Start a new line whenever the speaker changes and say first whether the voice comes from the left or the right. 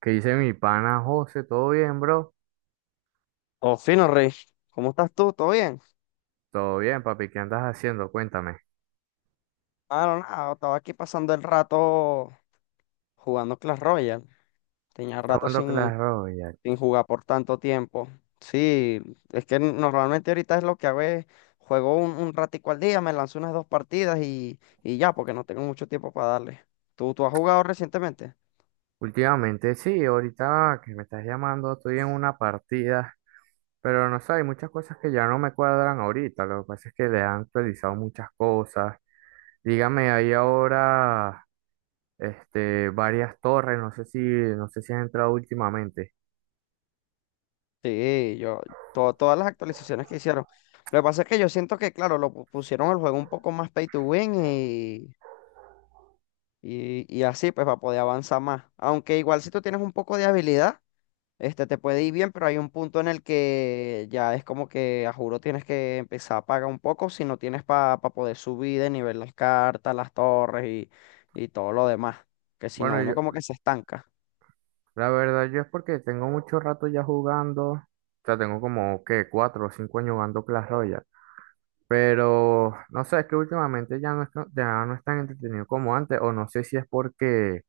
right: ¿Qué dice mi pana José? ¿Todo bien, bro?
left: Oh, fino, Rey. ¿Cómo estás tú? ¿Todo bien?
right: Todo bien, papi. ¿Qué andas haciendo? Cuéntame.
left: Ah, no, nada. Estaba aquí pasando el rato jugando Clash Royale. Tenía
right: ¿Estás
left: rato
right: jugando
left: sin,
right: Clash Royale?
left: sin jugar por tanto tiempo. Sí, es que normalmente ahorita es lo que hago es juego un ratico al día, me lanzo unas dos partidas y ya, porque no tengo mucho tiempo para darle. ¿Tú has jugado recientemente?
right: Últimamente sí, ahorita que me estás llamando estoy en una partida, pero no sé, hay muchas cosas que ya no me cuadran ahorita. Lo que pasa es que le han actualizado muchas cosas. Dígame, hay ahora varias torres, no sé si, no sé si has entrado últimamente.
left: Sí, yo, todas las actualizaciones que hicieron. Lo que pasa es que yo siento que, claro, pusieron el juego un poco más pay to win. Y así pues va a poder avanzar más. Aunque igual si tú tienes un poco de habilidad, este te puede ir bien, pero hay un punto en el que ya es como que a juro tienes que empezar a pagar un poco si no tienes para poder subir de nivel las cartas, las torres y todo lo demás. Que si no,
right: Bueno,
left: uno
right: yo,
left: como que se estanca.
right: la verdad yo es porque tengo mucho rato ya jugando. O sea, tengo como, ¿qué? 4 o 5 años jugando Clash Royale. Pero no sé, es que últimamente ya no es tan entretenido como antes, o no sé si es porque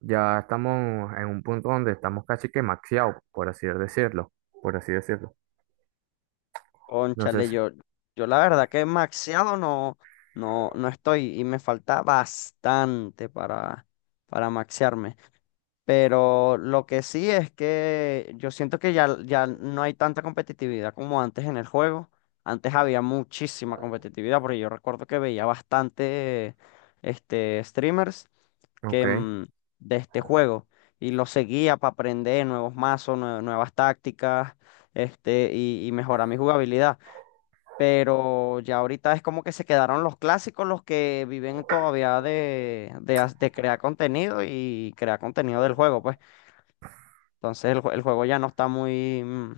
right: ya estamos en un punto donde estamos casi que maxeados, por así decirlo, por así decirlo.
left: Cónchale,
right: Entonces,
left: yo la verdad que maxeado no, no, no estoy y me falta bastante para maxearme. Pero lo que sí es que yo siento que ya, ya no hay tanta competitividad como antes en el juego. Antes había muchísima competitividad, porque yo recuerdo que veía bastante este, streamers que,
right: ok,
left: de este juego y los seguía para aprender nuevos mazos, nuevas tácticas este, y mejorar mi jugabilidad. Pero ya ahorita es como que se quedaron los clásicos, los que viven todavía de, de crear contenido y crear contenido del juego, pues. Entonces el, el juego ya no está muy,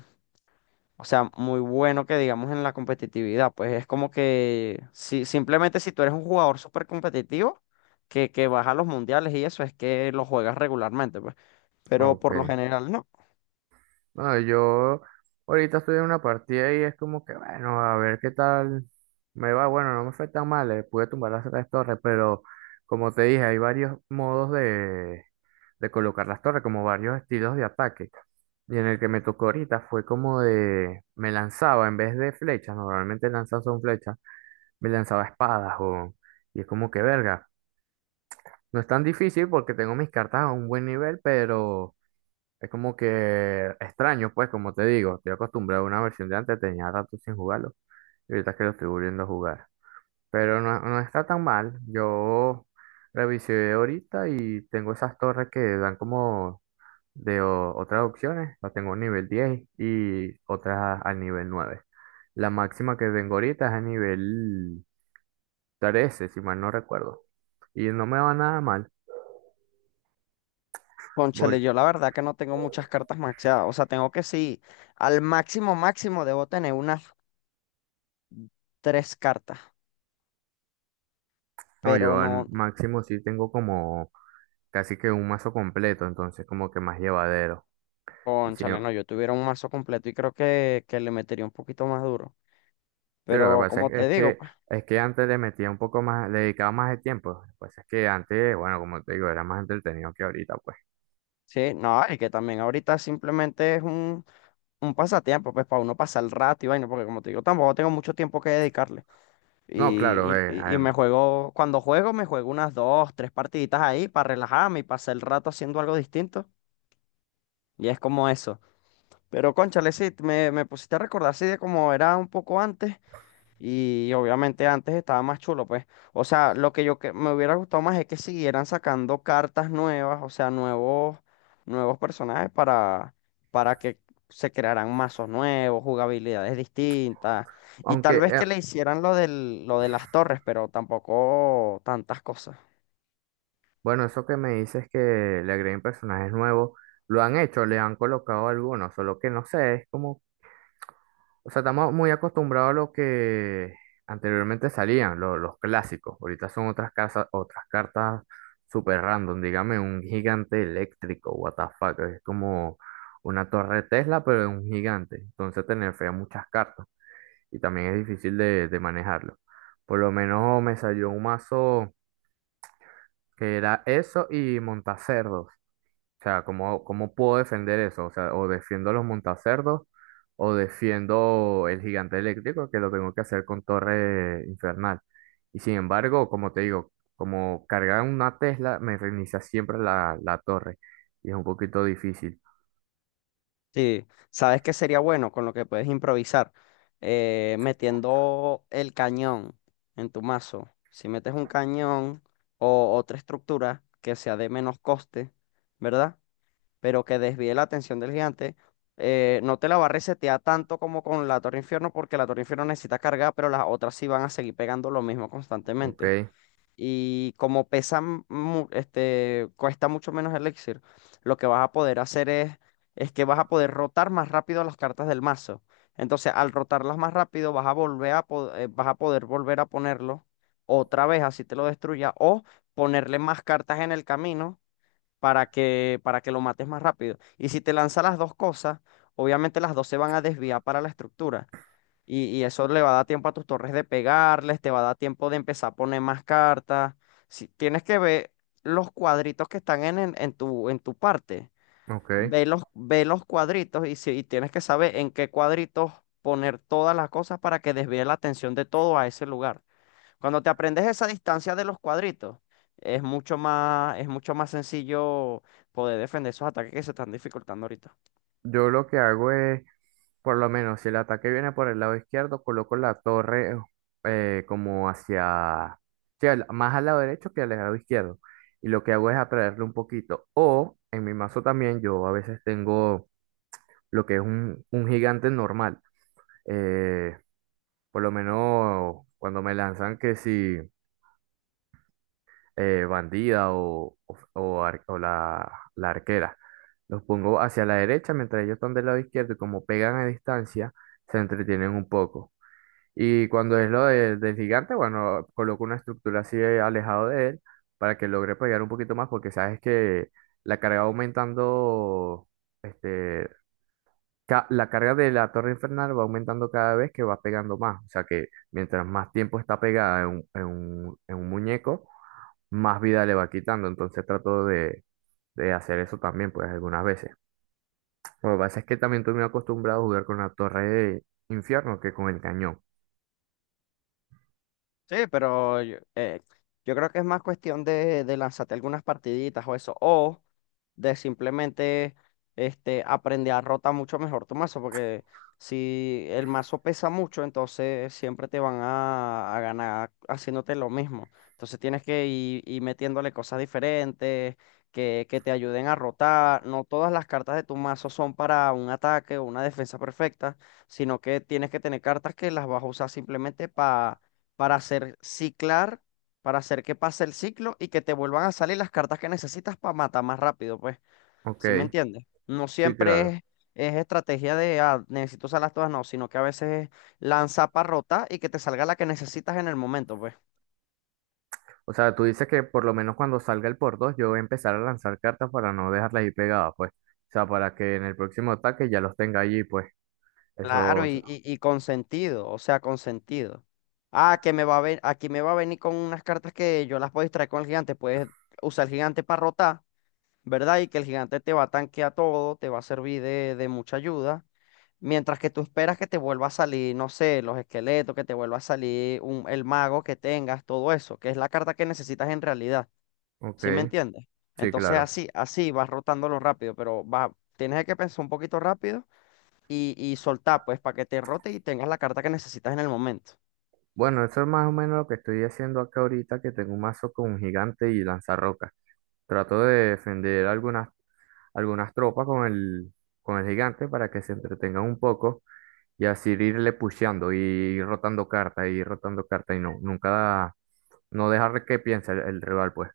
left: o sea, muy bueno que digamos en la competitividad. Pues es como que si, simplemente si tú eres un jugador súper competitivo, que vas a los mundiales y eso es que lo juegas regularmente, pues. Pero
right: ok.
left: por lo general no.
right: Bueno, yo ahorita estoy en una partida y es como que, bueno, a ver qué tal me va. Bueno, no me fue tan mal, le pude tumbar las tres torres, pero como te dije, hay varios modos de colocar las torres, como varios estilos de ataque. Y en el que me tocó ahorita fue como de, me lanzaba en vez de flechas, normalmente lanzas son flechas, me lanzaba espadas o, y es como que verga. No es tan difícil porque tengo mis cartas a un buen nivel, pero es como que extraño, pues como te digo, estoy acostumbrado a una versión de antes, tenía rato sin jugarlo y ahorita es que lo estoy volviendo a jugar. Pero no, no está tan mal, yo revisé ahorita y tengo esas torres que dan como de otras opciones, la tengo a nivel 10 y otras al nivel 9. La máxima que tengo ahorita es a nivel 13 si mal no recuerdo. Y no me va nada mal.
left: Cónchale,
right: Por-
left: yo la verdad que no tengo muchas cartas maxeadas. O sea, tengo que sí, al máximo máximo debo tener unas tres cartas.
right: No,
left: Pero
right: yo al
left: no,
right: máximo sí tengo como casi que un mazo completo, entonces como que más llevadero. Y sí, sí,
left: cónchale, no, yo tuviera un mazo completo y creo que le metería un poquito más duro.
right: lo que
left: Pero
right: pasa es,
left: como te
right: es
left: digo,
right: que
left: pues.
right: antes le metía un poco más, le dedicaba más de tiempo. Lo que pasa es que antes, bueno, como te digo, era más entretenido que ahorita, pues.
left: Sí, no, y que también ahorita simplemente es un pasatiempo, pues para uno pasar el rato y vaina, porque como te digo, tampoco tengo mucho tiempo que dedicarle.
right: No, claro,
left: Y me
right: además.
left: juego, cuando juego, me juego unas dos, tres partiditas ahí para relajarme y pasar el rato haciendo algo distinto. Y es como eso. Pero cónchale, sí, me pusiste a recordar así de cómo era un poco antes. Y obviamente antes estaba más chulo, pues. O sea, lo que yo que me hubiera gustado más es que siguieran sacando cartas nuevas, o sea, nuevos, nuevos personajes para que se crearan mazos nuevos, jugabilidades distintas. Y tal
right: Aunque,
left: vez que le hicieran lo del, lo de las torres, pero tampoco tantas cosas.
right: bueno, eso que me dices que le agreguen personajes nuevos, lo han hecho, le han colocado algunos, solo que no sé, es como, o sea, estamos muy acostumbrados a lo que anteriormente salían, los clásicos. Ahorita son otras casas, otras cartas super random, dígame un gigante eléctrico, what the fuck, es como una torre Tesla, pero de un gigante. Entonces te nerfea muchas cartas y también es difícil de manejarlo. Por lo menos me salió un mazo que era eso y montacerdos. O sea, ¿cómo, cómo puedo defender eso? O sea, o defiendo los montacerdos o defiendo el gigante eléctrico que lo tengo que hacer con torre infernal. Y sin embargo, como te digo, como cargar una Tesla me reinicia siempre la torre y es un poquito difícil.
left: Sí, ¿sabes qué sería bueno con lo que puedes improvisar? Metiendo el cañón en tu mazo. Si metes un cañón o otra estructura que sea de menos coste, ¿verdad? Pero que desvíe la atención del gigante, no te la va a resetear tanto como con la Torre Infierno, porque la Torre Infierno necesita cargar, pero las otras sí van a seguir pegando lo mismo constantemente.
right: Ok,
left: Y como pesa, este, cuesta mucho menos el elixir, lo que vas a poder hacer es que vas a poder rotar más rápido las cartas del mazo. Entonces, al rotarlas más rápido, vas a volver a, vas a poder volver a ponerlo otra vez, así te lo destruya, o ponerle más cartas en el camino para que lo mates más rápido. Y si te lanza las dos cosas, obviamente las dos se van a desviar para la estructura. Y eso le va a dar tiempo a tus torres de pegarles, te va a dar tiempo de empezar a poner más cartas. Si, tienes que ver los cuadritos que están en tu parte.
right: ok.
left: Ve los cuadritos y, si, y tienes que saber en qué cuadritos poner todas las cosas para que desvíe la atención de todo a ese lugar. Cuando te aprendes esa distancia de los cuadritos, es mucho más sencillo poder defender esos ataques que se están dificultando ahorita.
right: Yo lo que hago es: por lo menos, si el ataque viene por el lado izquierdo, coloco la torre como hacia, sí, más al lado derecho que al lado izquierdo. Y lo que hago es atraerle un poquito. O en mi mazo también, yo a veces tengo lo que es un gigante normal. Eh, por lo menos cuando me lanzan que si bandida o, o la arquera. Los pongo hacia la derecha mientras ellos están del lado izquierdo y como pegan a distancia, se entretienen un poco. Y cuando es del gigante, bueno, coloco una estructura así alejado de él para que logre pegar un poquito más, porque sabes que la carga va aumentando, este, la carga de la torre infernal va aumentando cada vez que va pegando más. O sea que mientras más tiempo está pegada en un, en un muñeco, más vida le va quitando. Entonces trato de hacer eso también, pues algunas veces. Lo que pasa es que también estoy muy acostumbrado a jugar con la torre de infierno que con el cañón.
left: Sí, pero yo, yo creo que es más cuestión de lanzarte algunas partiditas o eso, o de simplemente este, aprender a rotar mucho mejor tu mazo, porque si el mazo pesa mucho, entonces siempre te van a ganar haciéndote lo mismo. Entonces tienes que ir, ir metiéndole cosas diferentes que te ayuden a rotar. No todas las cartas de tu mazo son para un ataque o una defensa perfecta, sino que tienes que tener cartas que las vas a usar simplemente para hacer ciclar, para hacer que pase el ciclo y que te vuelvan a salir las cartas que necesitas para matar más rápido, pues.
right: Ok,
left: ¿Sí me entiendes? No
right: sí,
left: siempre
right: claro.
left: es estrategia de, necesito usarlas todas, no, sino que a veces es lanza para rotar y que te salga la que necesitas en el momento, pues.
right: O sea, tú dices que por lo menos cuando salga el por dos, yo voy a empezar a lanzar cartas para no dejarlas ahí pegadas, pues. O sea, para que en el próximo ataque ya los tenga allí, pues.
left: Claro,
right: Eso,
left: y con sentido, o sea, con sentido. Ah, que me va a ver, aquí me va a venir con unas cartas que yo las puedo distraer con el gigante, puedes usar el gigante para rotar. ¿Verdad? Y que el gigante te va a tanquear todo, te va a servir de mucha ayuda. Mientras que tú esperas que te vuelva a salir, no sé, los esqueletos, que te vuelva a salir un, el mago que tengas, todo eso, que es la carta que necesitas en realidad. ¿Sí me
right: ok,
left: entiendes?
right: sí,
left: Entonces
right: claro.
left: así, así vas rotándolo rápido, pero va, tienes que pensar un poquito rápido y soltar, pues, para que te rote y tengas la carta que necesitas en el momento.
right: Bueno, eso es más o menos lo que estoy haciendo acá ahorita, que tengo un mazo con un gigante y lanzarrocas. Trato de defender algunas, algunas tropas con el gigante para que se entretengan un poco y así irle pusheando y ir rotando cartas y ir rotando cartas y no, nunca, no dejar que piense el rival, pues.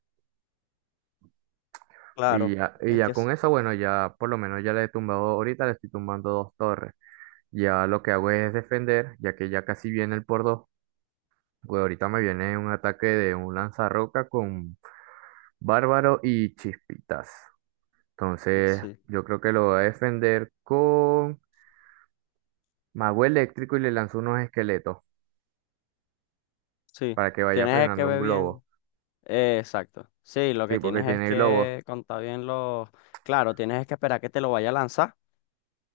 left: Claro,
right: Y
left: Es que
right: ya con
left: es-
right: eso, bueno, ya por lo menos ya le he tumbado, ahorita le estoy tumbando 2 torres. Ya lo que hago es defender, ya que ya casi viene el por dos. Pues ahorita me viene un ataque de un lanzarroca con Bárbaro y Chispitas. Entonces,
left: sí,
right: yo creo que lo voy a defender con Mago Eléctrico y le lanzo unos esqueletos
left: sí,
right: para que vaya
left: tienes que
right: frenando un
left: ver bien.
right: globo.
left: Exacto. Sí, lo que
right: Sí, porque
left: tienes es
right: tiene globo.
left: que contar bien los... Claro, tienes que esperar que te lo vaya a lanzar,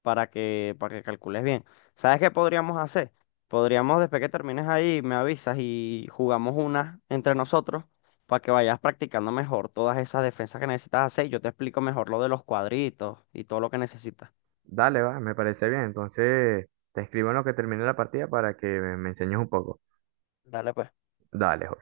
left: para que calcules bien. ¿Sabes qué podríamos hacer? Podríamos, después que termines ahí, me avisas y jugamos una entre nosotros para que vayas practicando mejor todas esas defensas que necesitas hacer. Y yo te explico mejor lo de los cuadritos y todo lo que necesitas.
right: Dale, va, me parece bien. Entonces, te escribo en lo que termine la partida para que me enseñes un poco.
left: Dale, pues.
right: Dale.